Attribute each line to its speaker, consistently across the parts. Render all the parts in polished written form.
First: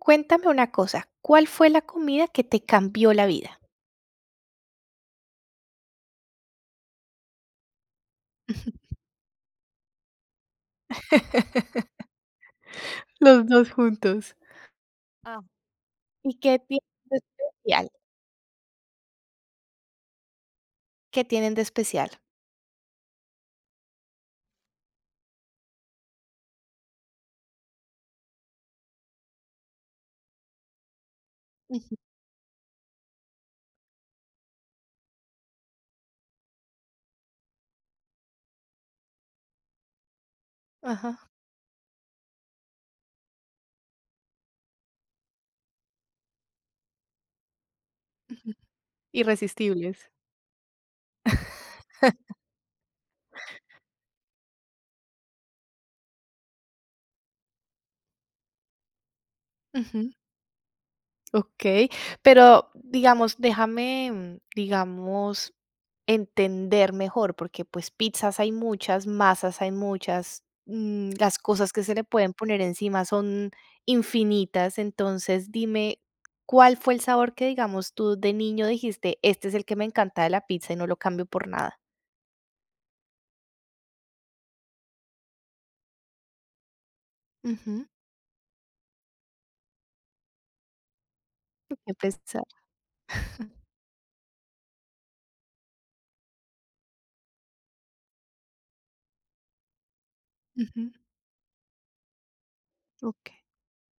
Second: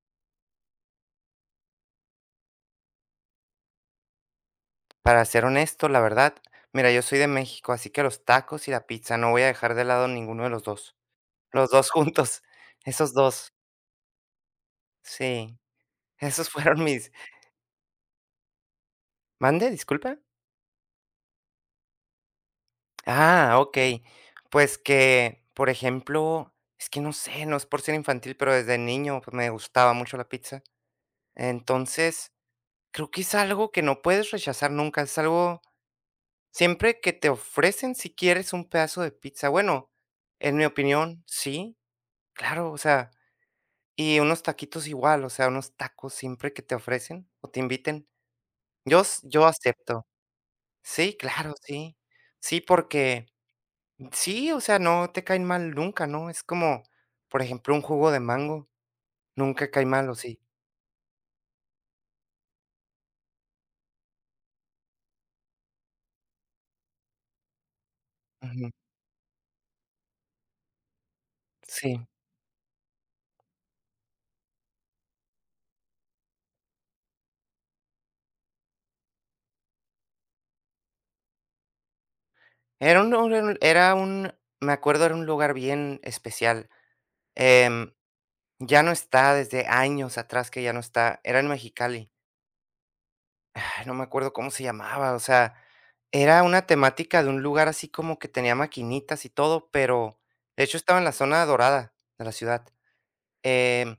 Speaker 1: Cuéntame una cosa, ¿cuál fue la comida que te cambió la vida?
Speaker 2: Para ser honesto, la verdad, mira, yo soy de México, así que los tacos y la pizza, no voy a dejar de lado ninguno de los dos. Los 2 juntos, esos
Speaker 1: Los
Speaker 2: dos,
Speaker 1: 2 juntos.
Speaker 2: sí,
Speaker 1: ¿Y
Speaker 2: esos
Speaker 1: qué
Speaker 2: fueron
Speaker 1: tienen
Speaker 2: mis...
Speaker 1: de especial?
Speaker 2: ¿Mande? Disculpa.
Speaker 1: ¿Qué tienen de especial?
Speaker 2: Ah, okey. Pues que, por ejemplo, es que no sé, no es por ser infantil, pero desde niño, pues, me gustaba mucho la pizza.
Speaker 1: Ujú.
Speaker 2: Entonces, creo que es algo que no puedes rechazar nunca, es algo, siempre que te ofrecen si quieres un pedazo de pizza. Bueno, en mi opinión,
Speaker 1: Ajá.
Speaker 2: sí, claro, o sea, y unos taquitos igual, o sea, unos tacos siempre que te ofrecen o te inviten, yo acepto.
Speaker 1: Irresistibles.
Speaker 2: Sí, claro, sí. Sí, porque sí, o sea, no te caen mal nunca, ¿no? Es como, por ejemplo, un jugo de mango, nunca cae mal,
Speaker 1: Ujú.
Speaker 2: ¿o sí?
Speaker 1: Okey, pero digamos, déjame, digamos, entender mejor, porque, pues, pizzas hay
Speaker 2: Ujú,
Speaker 1: muchas, masas hay muchas, las cosas que se
Speaker 2: sí.
Speaker 1: le pueden poner encima son infinitas. Entonces, dime, ¿cuál fue el sabor que, digamos, tú de niño dijiste: "Este es el que me encanta de la pizza y no lo cambio por nada"?
Speaker 2: Era un lugar era un- Me acuerdo, era un lugar bien especial,
Speaker 1: Ujú.
Speaker 2: em, ya no está, desde años atrás que ya no está, era en
Speaker 1: Qué
Speaker 2: Mexicali.
Speaker 1: pesar.
Speaker 2: Ay, no me acuerdo cómo se llamaba, o sea, era una temática de un lugar así como que tenía maquinitas y todo, pero de hecho
Speaker 1: Ujú.
Speaker 2: estaba en la zona dorada de la ciudad.
Speaker 1: Okey.
Speaker 2: Em,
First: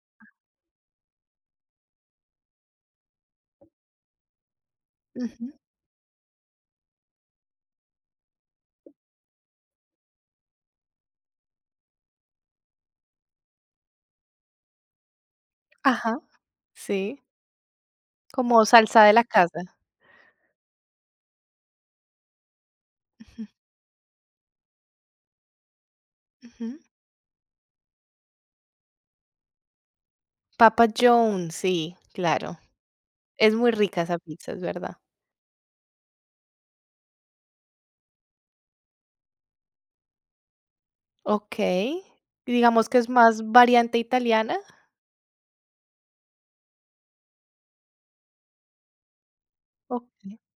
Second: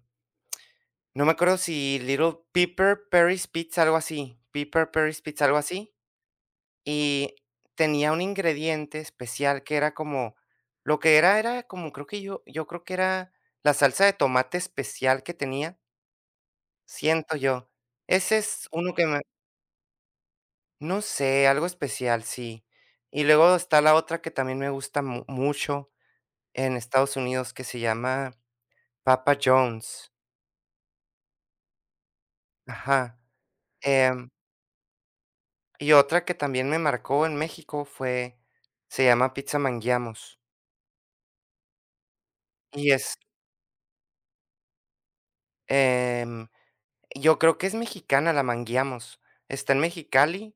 Speaker 2: no me acuerdo si Little Pepper Perry's Pizza, algo así, Pepper Perry's Pizza,
Speaker 1: Ujú.
Speaker 2: algo así, y tenía un ingrediente especial que era como, lo que era era como, yo creo que era la salsa de tomate especial que tenía,
Speaker 1: Ajá, sí,
Speaker 2: siento yo. Ese
Speaker 1: como
Speaker 2: es uno
Speaker 1: salsa
Speaker 2: que
Speaker 1: de
Speaker 2: me...
Speaker 1: la casa.
Speaker 2: No sé, algo especial, sí. Y
Speaker 1: Ujú.
Speaker 2: luego está la otra que también me gusta mu mucho,
Speaker 1: Ujú.
Speaker 2: en Estados Unidos, que se llama Papa John's.
Speaker 1: Papa John's, sí, claro.
Speaker 2: Ajá.
Speaker 1: Es muy rica esa
Speaker 2: Em,
Speaker 1: pizza, es verdad.
Speaker 2: y otra que también me marcó en México fue se llama Pizza Manguiamos.
Speaker 1: Okey. Digamos
Speaker 2: Y
Speaker 1: que es
Speaker 2: es,
Speaker 1: más variante italiana.
Speaker 2: em, yo creo que es mexicana la Manguiamos. Está en
Speaker 1: Okey.
Speaker 2: Mexicali,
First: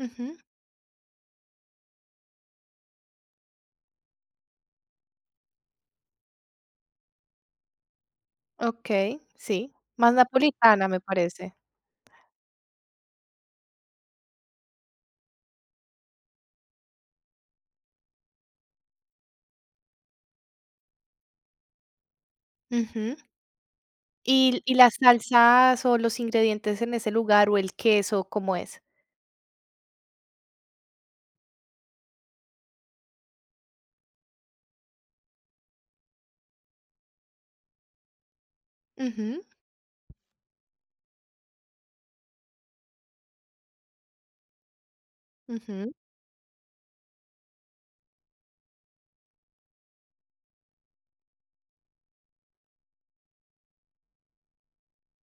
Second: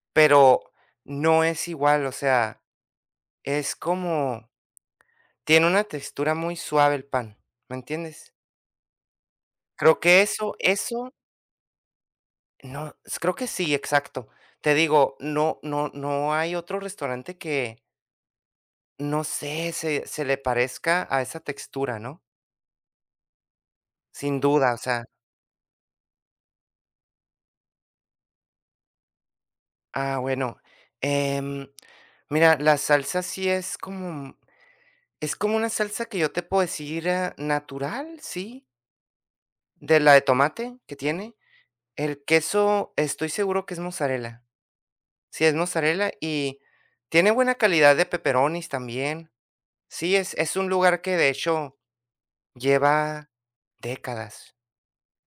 Speaker 1: Ujú.
Speaker 2: pero no es igual, o sea, es como, tiene una textura muy suave el pan, ¿me entiendes?
Speaker 1: Okey, sí.
Speaker 2: Creo
Speaker 1: Más
Speaker 2: que eso
Speaker 1: napolitana, me
Speaker 2: eso
Speaker 1: parece.
Speaker 2: No, s creo que sí, exacto. Te digo, no hay otro restaurante que, no sé, se le parezca a esa textura, ¿no?
Speaker 1: Ujú.
Speaker 2: Sin
Speaker 1: ¿Y
Speaker 2: duda,
Speaker 1: y
Speaker 2: o
Speaker 1: las
Speaker 2: sea,
Speaker 1: salsas o los ingredientes en ese lugar o el queso, cómo es?
Speaker 2: ah, bueno, em, mira, la salsa sí es como una salsa que yo te puedo decir, ah, natural, sí,
Speaker 1: Ujú,
Speaker 2: de tomate que tiene. El queso, estoy seguro que es mozzarella. Sí, es
Speaker 1: ujú,
Speaker 2: mozzarella y tiene buena calidad de pepperonis también. Sí, es un lugar que, de hecho, lleva décadas.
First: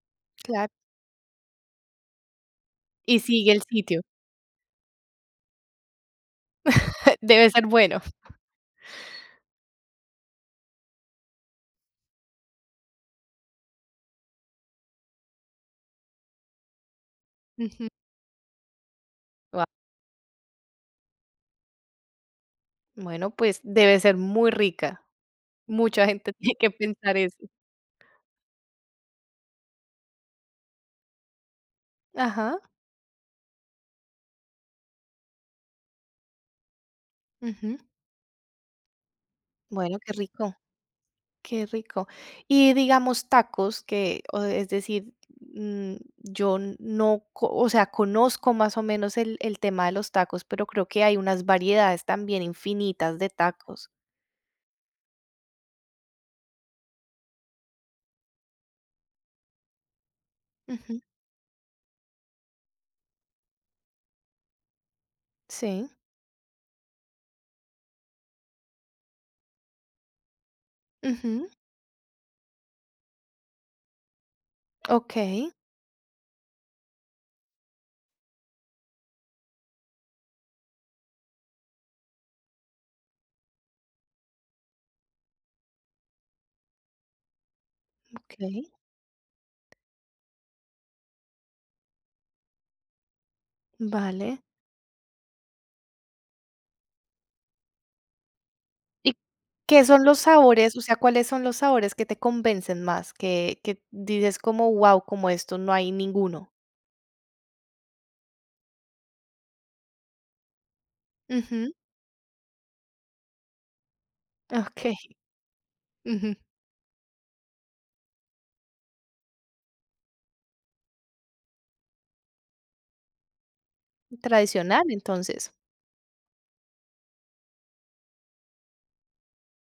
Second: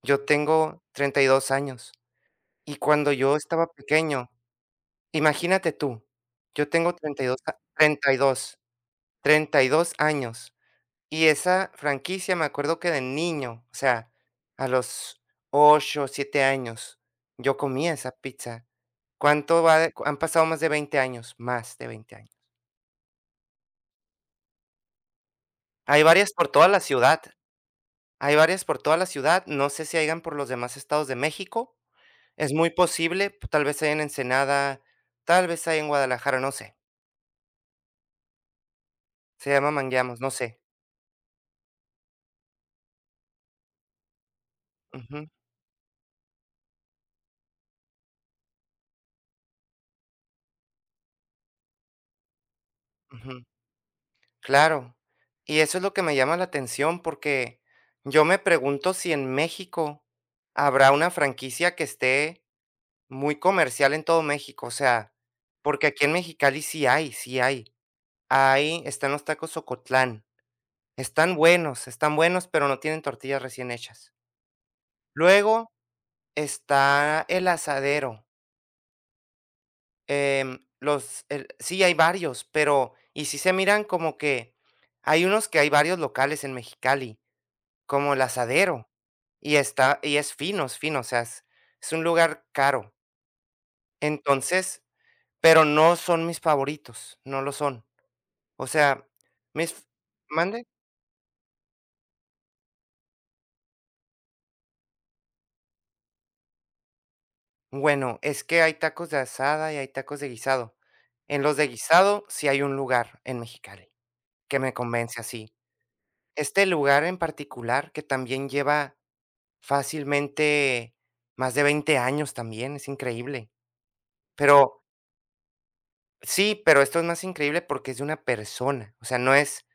Speaker 2: Yo
Speaker 1: claro.
Speaker 2: tengo 32 años, y cuando
Speaker 1: Y
Speaker 2: yo
Speaker 1: sigue el
Speaker 2: estaba
Speaker 1: sitio.
Speaker 2: pequeño, imagínate tú, yo tengo 32,
Speaker 1: Debe
Speaker 2: a
Speaker 1: ser bueno.
Speaker 2: treinta y dos, 32 años, y esa franquicia me acuerdo que de niño, o sea, a los 8, 7 años, yo
Speaker 1: Ujú.
Speaker 2: comía esa pizza. ¿Cuánto
Speaker 1: Guau.
Speaker 2: va de? Han pasado más de 20 años, más de 20 años.
Speaker 1: Bueno, pues debe ser muy rica.
Speaker 2: Hay
Speaker 1: Mucha
Speaker 2: varias
Speaker 1: gente
Speaker 2: por
Speaker 1: tiene
Speaker 2: toda
Speaker 1: que
Speaker 2: la
Speaker 1: pensar
Speaker 2: ciudad,
Speaker 1: eso.
Speaker 2: hay varias por toda la ciudad, no sé si hayan por los demás estados de México. Es
Speaker 1: Ajá.
Speaker 2: muy posible, p tal vez haya en Ensenada, tal vez haya en Guadalajara, no sé.
Speaker 1: Ujú.
Speaker 2: Se llama
Speaker 1: Bueno, qué
Speaker 2: Mangueamos, no
Speaker 1: rico.
Speaker 2: sé.
Speaker 1: Qué rico. Y digamos tacos que, o es decir,
Speaker 2: Ujú,
Speaker 1: mm, yo no, co o sea, conozco más o menos el tema de los tacos, pero creo que hay unas variedades también infinitas de
Speaker 2: ujú.
Speaker 1: tacos.
Speaker 2: Claro. Y eso es lo que me llama la atención, porque yo me pregunto si en México habrá
Speaker 1: Ujú.
Speaker 2: una franquicia que esté muy comercial en todo México, o sea, porque
Speaker 1: Sí.
Speaker 2: aquí en Mexicali sí hay, sí hay. Ahí están los tacos Ocotlán.
Speaker 1: Ujú.
Speaker 2: Están buenos, pero no tienen tortillas recién hechas.
Speaker 1: Okey,
Speaker 2: Luego está El Asadero. Los el sí, hay varios, pero, y sí se miran como que hay unos que hay varios locales en Mexicali, como El
Speaker 1: okey,
Speaker 2: Asadero, y es fino, o sea, es un lugar caro.
Speaker 1: vale.
Speaker 2: Entonces, pero no son mis favoritos, no lo son. O sea,
Speaker 1: ¿Y
Speaker 2: mis...
Speaker 1: qué son los
Speaker 2: ¿mande?
Speaker 1: sabores? O sea, ¿cuáles son los sabores que te convencen más? Que dices como: "wow, como esto no hay ninguno"?
Speaker 2: Bueno, es que hay tacos de asada y hay tacos de guisado. En los de
Speaker 1: Ujú.
Speaker 2: guisado sí hay un lugar en Mexicali que me
Speaker 1: Okey.
Speaker 2: convence así.
Speaker 1: Ujú.
Speaker 2: Este lugar en particular que también lleva, fácilmente, más de 20 años también, es increíble. Pero
Speaker 1: Tradicional, entonces,
Speaker 2: sí, pero esto es más increíble porque es de una persona, o sea, no es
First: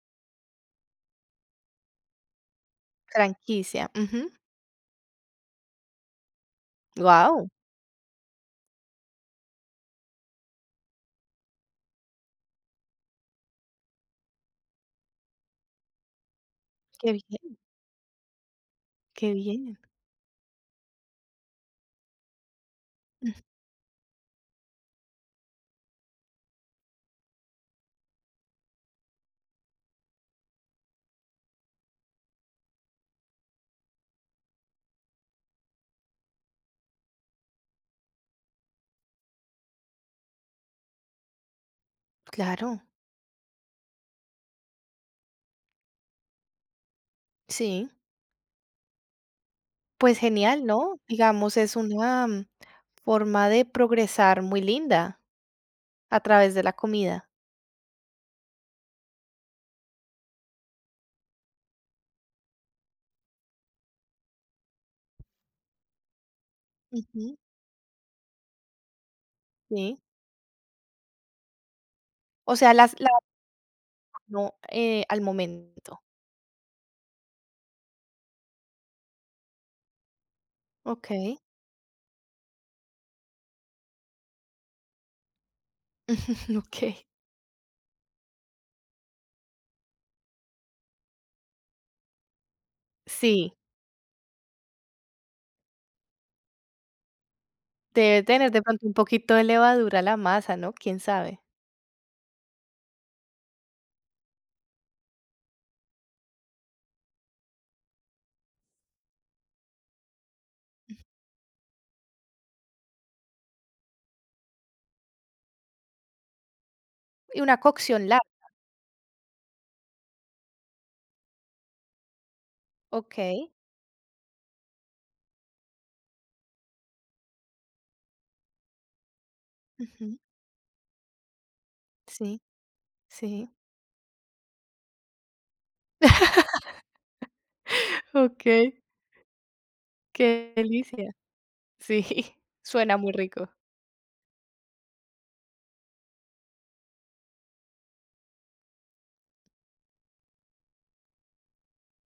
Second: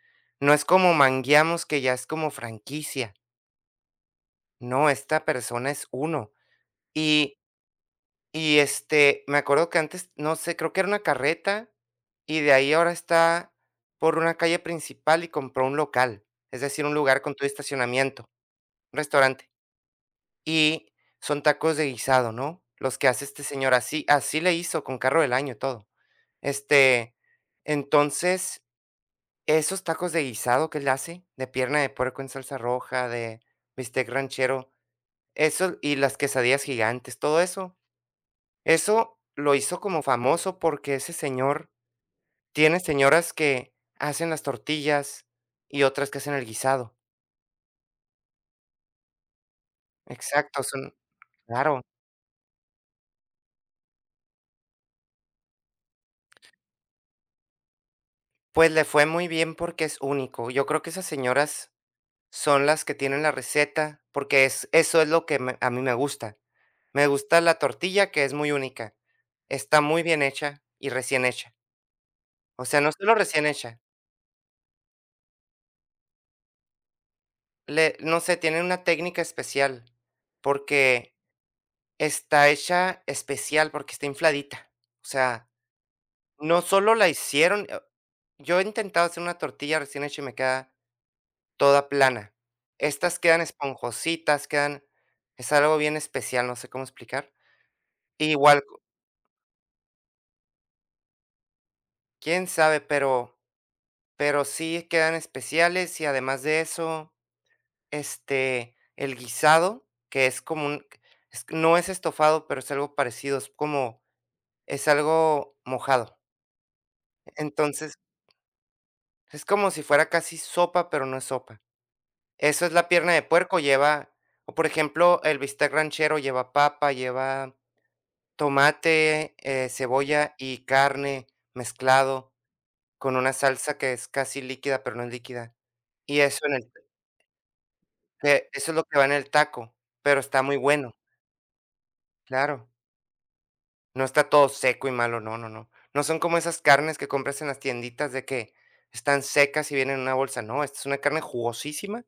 Speaker 2: no es como Mangueamos, que ya es como franquicia,
Speaker 1: franquicia. Ujú.
Speaker 2: no, esta persona es uno. Y
Speaker 1: Wow,
Speaker 2: este, me acuerdo que antes, no sé, creo que era una carreta, y de ahí ahora está por una calle principal y compró un local, es decir, un
Speaker 1: qué
Speaker 2: lugar con todo
Speaker 1: bien,
Speaker 2: estacionamiento, un
Speaker 1: qué
Speaker 2: restaurante.
Speaker 1: bien.
Speaker 2: Y son tacos de guisado, ¿no? Los que hace
Speaker 1: Mm,
Speaker 2: este señor, así así le hizo con carro del año, y todo. Este, entonces, esos tacos de guisado que él hace, de pierna de puerco en salsa roja, de bistec ranchero, eso y las quesadillas gigantes, todo eso. Eso lo hizo como famoso porque ese señor tiene
Speaker 1: claro,
Speaker 2: señoras que hacen las tortillas y otras que hacen el guisado.
Speaker 1: sí. Pues
Speaker 2: Exacto,
Speaker 1: genial,
Speaker 2: son...
Speaker 1: ¿no? Digamos, es
Speaker 2: claro.
Speaker 1: una, forma de progresar muy linda a través de la comida.
Speaker 2: Pues le fue muy bien porque es único. Yo creo que esas señoras son las que tienen la receta, porque es eso es lo que me a mí me gusta. Me
Speaker 1: Ujú,
Speaker 2: gusta la tortilla, que es muy única. Está
Speaker 1: sí.
Speaker 2: muy bien hecha y recién hecha.
Speaker 1: O
Speaker 2: O
Speaker 1: sea,
Speaker 2: sea, no
Speaker 1: las la
Speaker 2: solo recién hecha,
Speaker 1: no, al momento.
Speaker 2: le no sé, tiene una técnica especial, porque
Speaker 1: Okey,
Speaker 2: está hecha especial, porque está infladita. O sea, no
Speaker 1: okey.
Speaker 2: solo la hicieron, yo he intentado hacer una tortilla recién hecha y me queda toda plana. Estas quedan
Speaker 1: Sí,
Speaker 2: esponjositas, quedan... es algo bien especial, no sé cómo explicar.
Speaker 1: debe tener de
Speaker 2: Igual,
Speaker 1: pronto un poquito de levadura la masa, ¿no? Quién sabe.
Speaker 2: quién sabe, pero sí quedan especiales, y además de eso, el guisado, que es como un... es no es estofado, pero es algo parecido, es como, es algo mojado.
Speaker 1: Y una
Speaker 2: Entonces,
Speaker 1: cocción larga.
Speaker 2: es como si fuera casi sopa, pero no es sopa. Eso es la pierna de
Speaker 1: Okey.
Speaker 2: puerco, lleva... o, por ejemplo, el bistec ranchero lleva papa, lleva tomate,
Speaker 1: Ujú,
Speaker 2: cebolla y carne mezclado
Speaker 1: sí,
Speaker 2: con una
Speaker 1: sí.
Speaker 2: salsa que es casi líquida, pero no es líquida. Y eso en el... que eso es
Speaker 1: Okey,
Speaker 2: lo que va en el taco, pero está
Speaker 1: qué
Speaker 2: muy bueno,
Speaker 1: delicia. Sí,
Speaker 2: claro.
Speaker 1: suena muy rico.
Speaker 2: No está todo seco y malo, no, no, no. No son como esas carnes que compras en las tienditas, de que están secas y vienen en una bolsa, no, esta es una carne jugosísima,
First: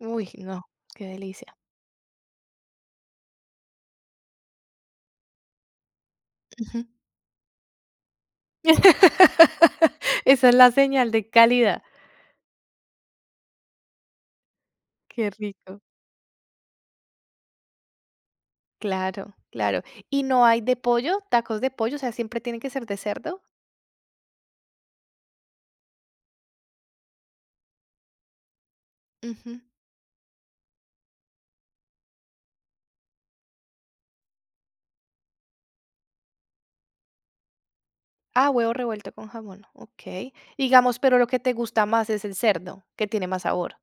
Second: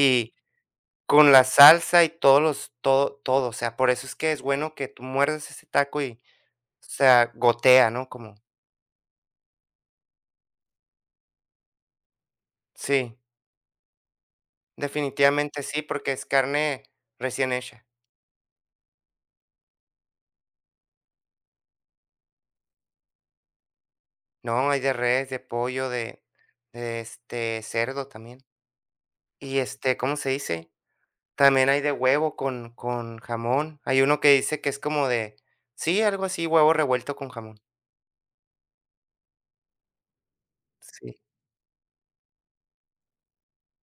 Speaker 1: Uy, no, qué
Speaker 2: con la
Speaker 1: delicia.
Speaker 2: salsa y todo todo, o sea, por eso es que es bueno que tú muerdas ese taco y,
Speaker 1: Ujú.
Speaker 2: o sea, gotea, ¿no? Como
Speaker 1: Esa es la señal de calidad.
Speaker 2: sí,
Speaker 1: Qué
Speaker 2: definitivamente
Speaker 1: rico.
Speaker 2: sí, porque es carne recién hecha.
Speaker 1: Claro, claro. ¿Y no hay de pollo? ¿Tacos de pollo? O sea, ¿siempre tiene que ser de cerdo?
Speaker 2: No, hay de res, de pollo, de cerdo también. Y,
Speaker 1: Ujú.
Speaker 2: ¿cómo se dice? También hay de huevo con jamón. Hay uno que dice que es como de... sí, algo así, huevo revuelto con jamón.
Speaker 1: Ah, huevo revuelto con jamón. Ok. Digamos, pero
Speaker 2: Sí.
Speaker 1: lo que te gusta más es el cerdo, que tiene más sabor.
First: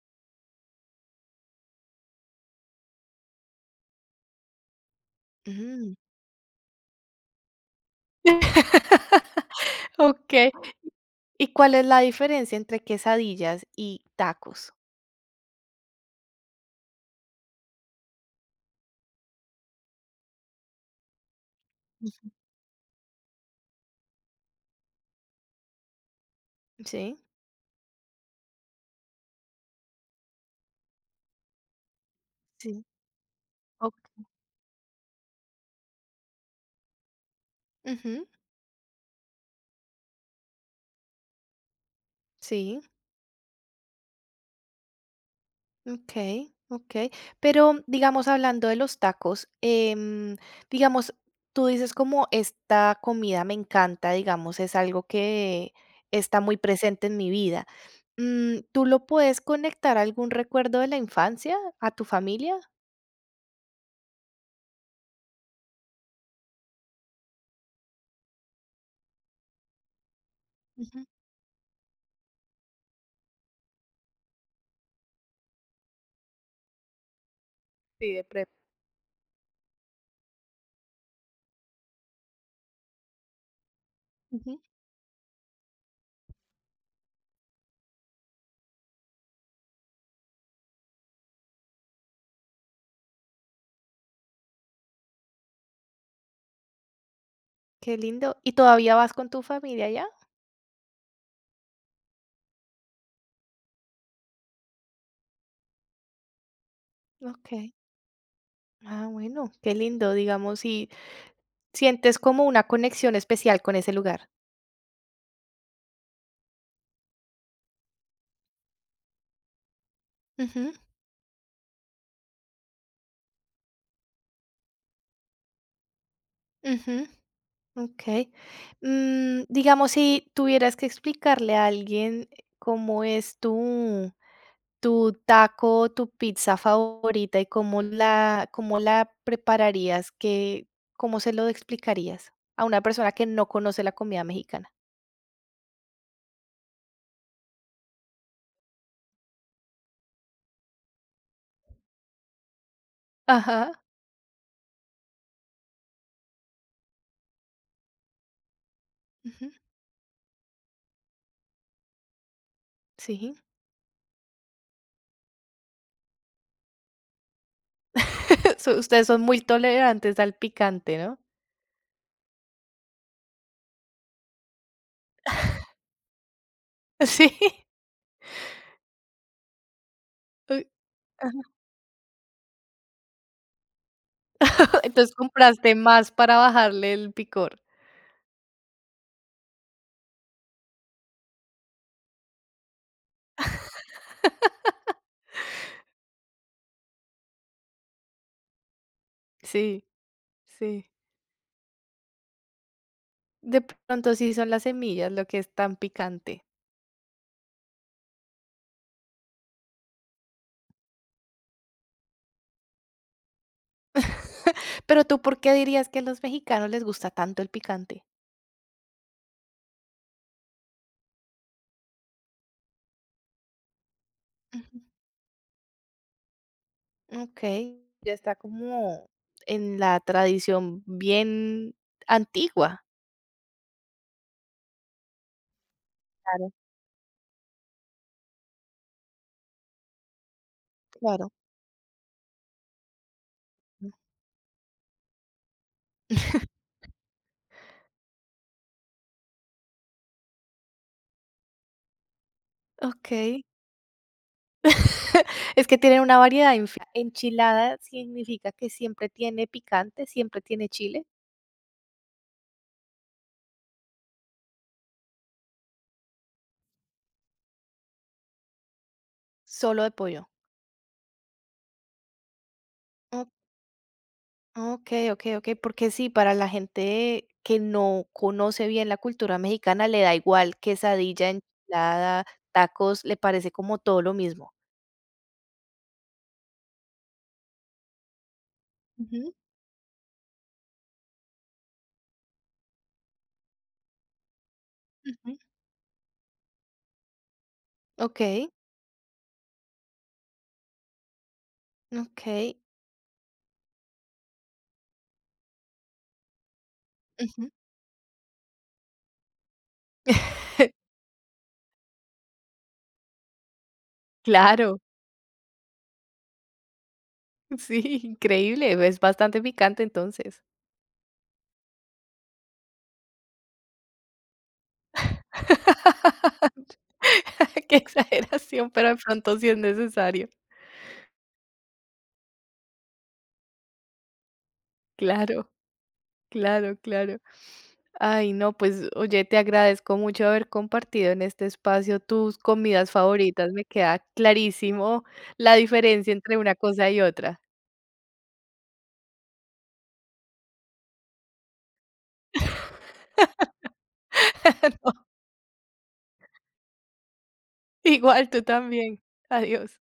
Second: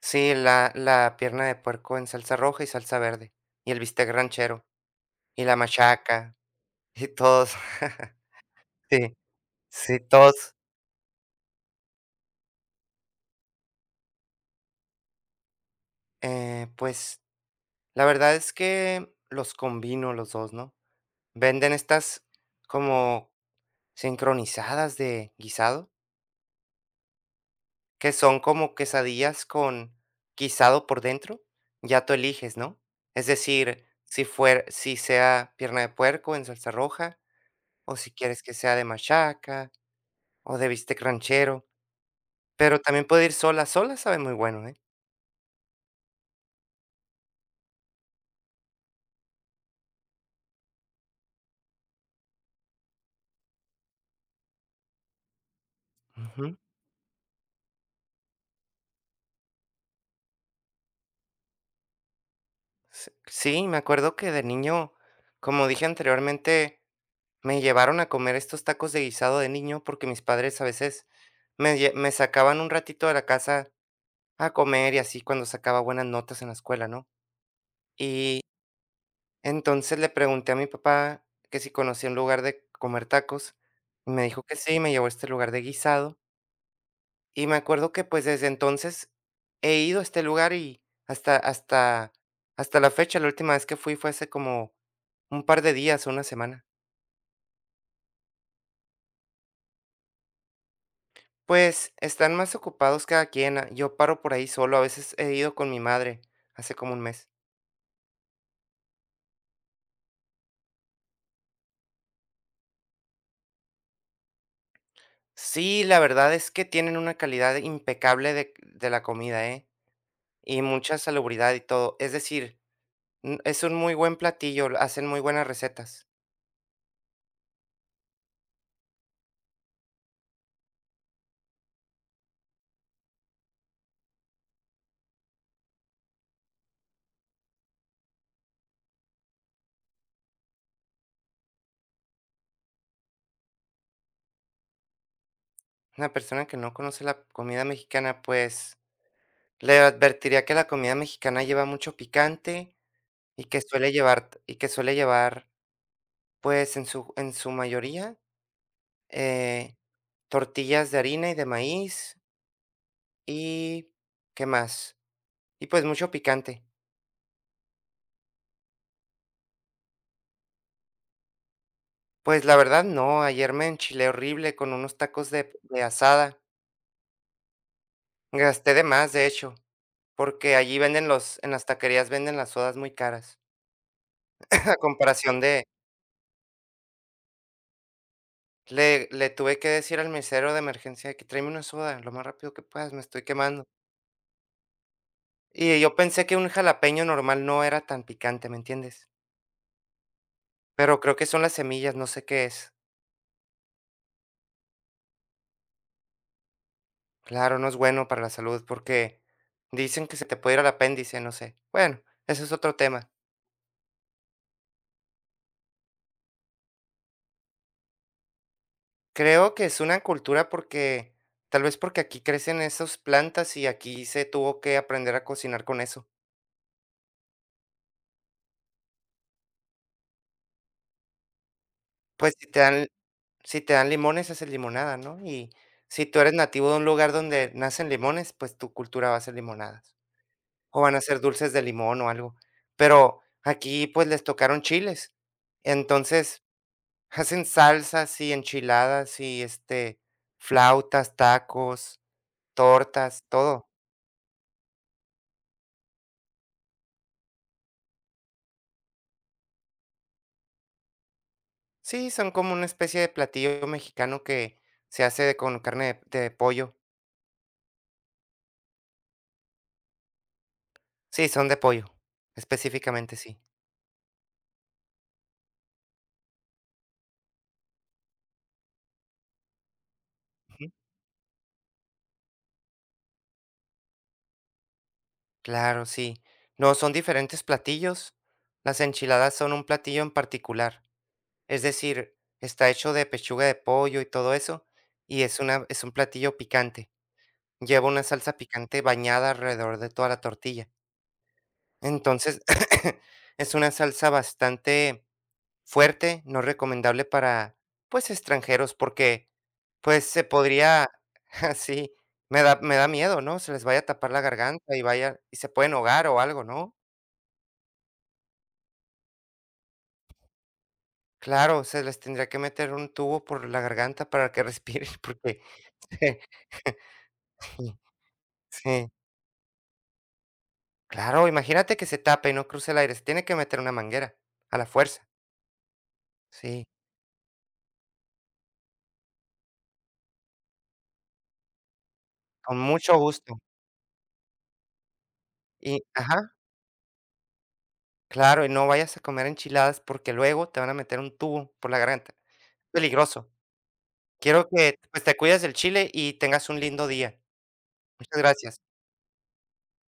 Speaker 2: Sí, la pierna de puerco en salsa roja y salsa verde, y el bistec ranchero, y la
Speaker 1: Mm.
Speaker 2: machaca, y todos. Sí, sí,
Speaker 1: Ok.
Speaker 2: todos.
Speaker 1: ¿Y cuál es la diferencia entre quesadillas y tacos?
Speaker 2: Pues, la verdad es que los combino, los dos, ¿no? Venden estas
Speaker 1: Ujú.
Speaker 2: como sincronizadas de guisado.
Speaker 1: Sí,
Speaker 2: Que son como quesadillas con guisado por dentro, ya tú eliges, ¿no?
Speaker 1: sí.
Speaker 2: Es decir,
Speaker 1: Ok.
Speaker 2: si sea pierna de puerco en salsa roja, o si
Speaker 1: Ujú,
Speaker 2: quieres que sea de machaca, o de bistec ranchero, pero
Speaker 1: sí.
Speaker 2: también puede ir sola, sola sabe muy bueno, ¿eh?
Speaker 1: Okey, okey. Pero, digamos, hablando de los tacos, digamos, tú dices como esta comida me encanta, digamos, es algo que está muy
Speaker 2: Ujú.
Speaker 1: presente en mi vida. Mm, ¿tú lo puedes conectar a algún recuerdo de la infancia, a tu familia?
Speaker 2: S Sí, me acuerdo que de niño, como dije anteriormente, me llevaron a comer estos tacos de guisado de niño, porque mis padres a
Speaker 1: Ujú.
Speaker 2: veces me sacaban un ratito de la casa a comer, y así cuando sacaba buenas notas en la escuela, ¿no?
Speaker 1: Sí, de
Speaker 2: Y
Speaker 1: prepa.
Speaker 2: entonces le pregunté a mi papá que si conocía un lugar de comer tacos, y me dijo que
Speaker 1: Ujú.
Speaker 2: sí, y me llevó a este lugar de guisado. Y me acuerdo que, pues, desde entonces he ido a este lugar y hasta, hasta, hasta la fecha, la última vez que fui fue hace como un par de días o una semana.
Speaker 1: Qué lindo. ¿Y todavía vas con tu familia allá?
Speaker 2: Pues están más ocupados cada quien. Yo paro por ahí solo, a veces he ido con mi madre hace como un mes.
Speaker 1: Okey. Ah, bueno, qué lindo, digamos, y sientes como una conexión especial con ese lugar.
Speaker 2: Sí, la verdad es que tienen una calidad impecable de la comida, ¿eh? Y
Speaker 1: Ujú,
Speaker 2: mucha salubridad y todo. Es decir, es un muy buen platillo, hacen muy buenas recetas.
Speaker 1: ujú. Okey. Mm, digamos, si tuvieras que explicarle a alguien cómo es tu tu taco tu pizza favorita y cómo la prepararías, que cómo se lo explicarías a una persona que no conoce la comida mexicana?
Speaker 2: Una persona que no conoce la comida mexicana, pues, le advertiría que la comida mexicana lleva mucho picante, y
Speaker 1: Ajá.
Speaker 2: que suele llevar, pues, en su mayoría,
Speaker 1: Ujú.
Speaker 2: eh, tortillas de harina y de maíz
Speaker 1: Sí.
Speaker 2: y, ¿qué más? Y, pues, mucho picante.
Speaker 1: So, ustedes son muy tolerantes al picante, ¿no?
Speaker 2: Pues, la verdad no, ayer me enchilé horrible con unos tacos de asada.
Speaker 1: Sí.
Speaker 2: Gasté de más, de hecho, porque
Speaker 1: Uy,
Speaker 2: allí venden los...
Speaker 1: ajá.
Speaker 2: en las taquerías venden las sodas muy caras, a
Speaker 1: Entonces
Speaker 2: comparación de...
Speaker 1: compraste más para bajarle el picor.
Speaker 2: le tuve que decir al mesero de emergencia, de que tráeme una soda lo más rápido que puedas, me estoy quemando. Y yo pensé que un jalapeño normal no era tan picante, ¿me entiendes?
Speaker 1: Sí, sí.
Speaker 2: Pero creo que son las semillas, no sé qué es.
Speaker 1: De pronto sí son las semillas lo que es tan picante.
Speaker 2: Claro, no es bueno para la salud porque dicen que se te puede ir al apéndice, no sé. Bueno, ese es otro tema.
Speaker 1: Pero tú, ¿por qué dirías que a los mexicanos les gusta tanto el picante?
Speaker 2: Creo que es una cultura, porque tal vez porque aquí crecen esas plantas y aquí se tuvo que
Speaker 1: Ujú.
Speaker 2: aprender a cocinar con eso.
Speaker 1: Okey, ya está como en la tradición bien
Speaker 2: Pues si te
Speaker 1: antigua.
Speaker 2: dan Si te dan limones, haces limonada, ¿no? Y si tú eres
Speaker 1: Claro,
Speaker 2: nativo de un lugar donde nacen limones, pues tu cultura va a ser limonadas, o van a ser
Speaker 1: claro.
Speaker 2: dulces de limón o algo. Pero aquí, pues, les tocaron chiles. Entonces, hacen salsas y enchiladas y, flautas, tacos, tortas,
Speaker 1: Okey.
Speaker 2: todo.
Speaker 1: Es que tienen una variedad infi ¿enchilada significa que siempre tiene picante, siempre tiene chile?
Speaker 2: Sí, son como una especie de platillo mexicano que se hace con carne de pollo.
Speaker 1: Solo de pollo.
Speaker 2: Sí, son de pollo, específicamente, sí.
Speaker 1: Okey, okey, okey, porque sí, para la gente que no conoce bien la cultura mexicana, le da igual quesadilla, enchilada, tacos, le parece como todo lo mismo.
Speaker 2: Claro, sí. No, son diferentes platillos. Las
Speaker 1: Ujú,
Speaker 2: enchiladas son un platillo en particular. Es decir, está hecho de pechuga de pollo y todo eso, y
Speaker 1: ujú.
Speaker 2: es un platillo picante. Lleva una salsa
Speaker 1: Okey,
Speaker 2: picante bañada alrededor de toda la tortilla. Entonces,
Speaker 1: okey,
Speaker 2: es una salsa bastante fuerte, no recomendable
Speaker 1: ujú.
Speaker 2: para, pues, extranjeros, porque, pues, se podría... así me da miedo, ¿no? Se les vaya a tapar la garganta
Speaker 1: Claro,
Speaker 2: y vaya, y se pueden ahogar o algo, ¿no?
Speaker 1: sí, increíble, es bastante picante entonces.
Speaker 2: Claro, se les tendría que meter un tubo por la garganta para que respiren, porque...
Speaker 1: Qué exageración, pero
Speaker 2: Sí,
Speaker 1: de pronto sí es necesario,
Speaker 2: claro, imagínate que se tape y no cruce el aire, se tiene que meter una manguera, a la fuerza,
Speaker 1: claro.
Speaker 2: sí,
Speaker 1: Claro, claro. Ay, no, pues oye, te agradezco mucho haber compartido en este espacio tus
Speaker 2: con
Speaker 1: comidas
Speaker 2: mucho gusto.
Speaker 1: favoritas. Me queda clarísimo la
Speaker 2: Y
Speaker 1: diferencia
Speaker 2: ajá,
Speaker 1: entre una cosa y otra.
Speaker 2: claro, y no vayas a comer enchiladas porque luego te van a meter un tubo por la garganta, peligroso. Quiero que, pues, te cuides del chile y tengas un lindo día. Muchas
Speaker 1: Igual tú
Speaker 2: gracias.
Speaker 1: también. Adiós.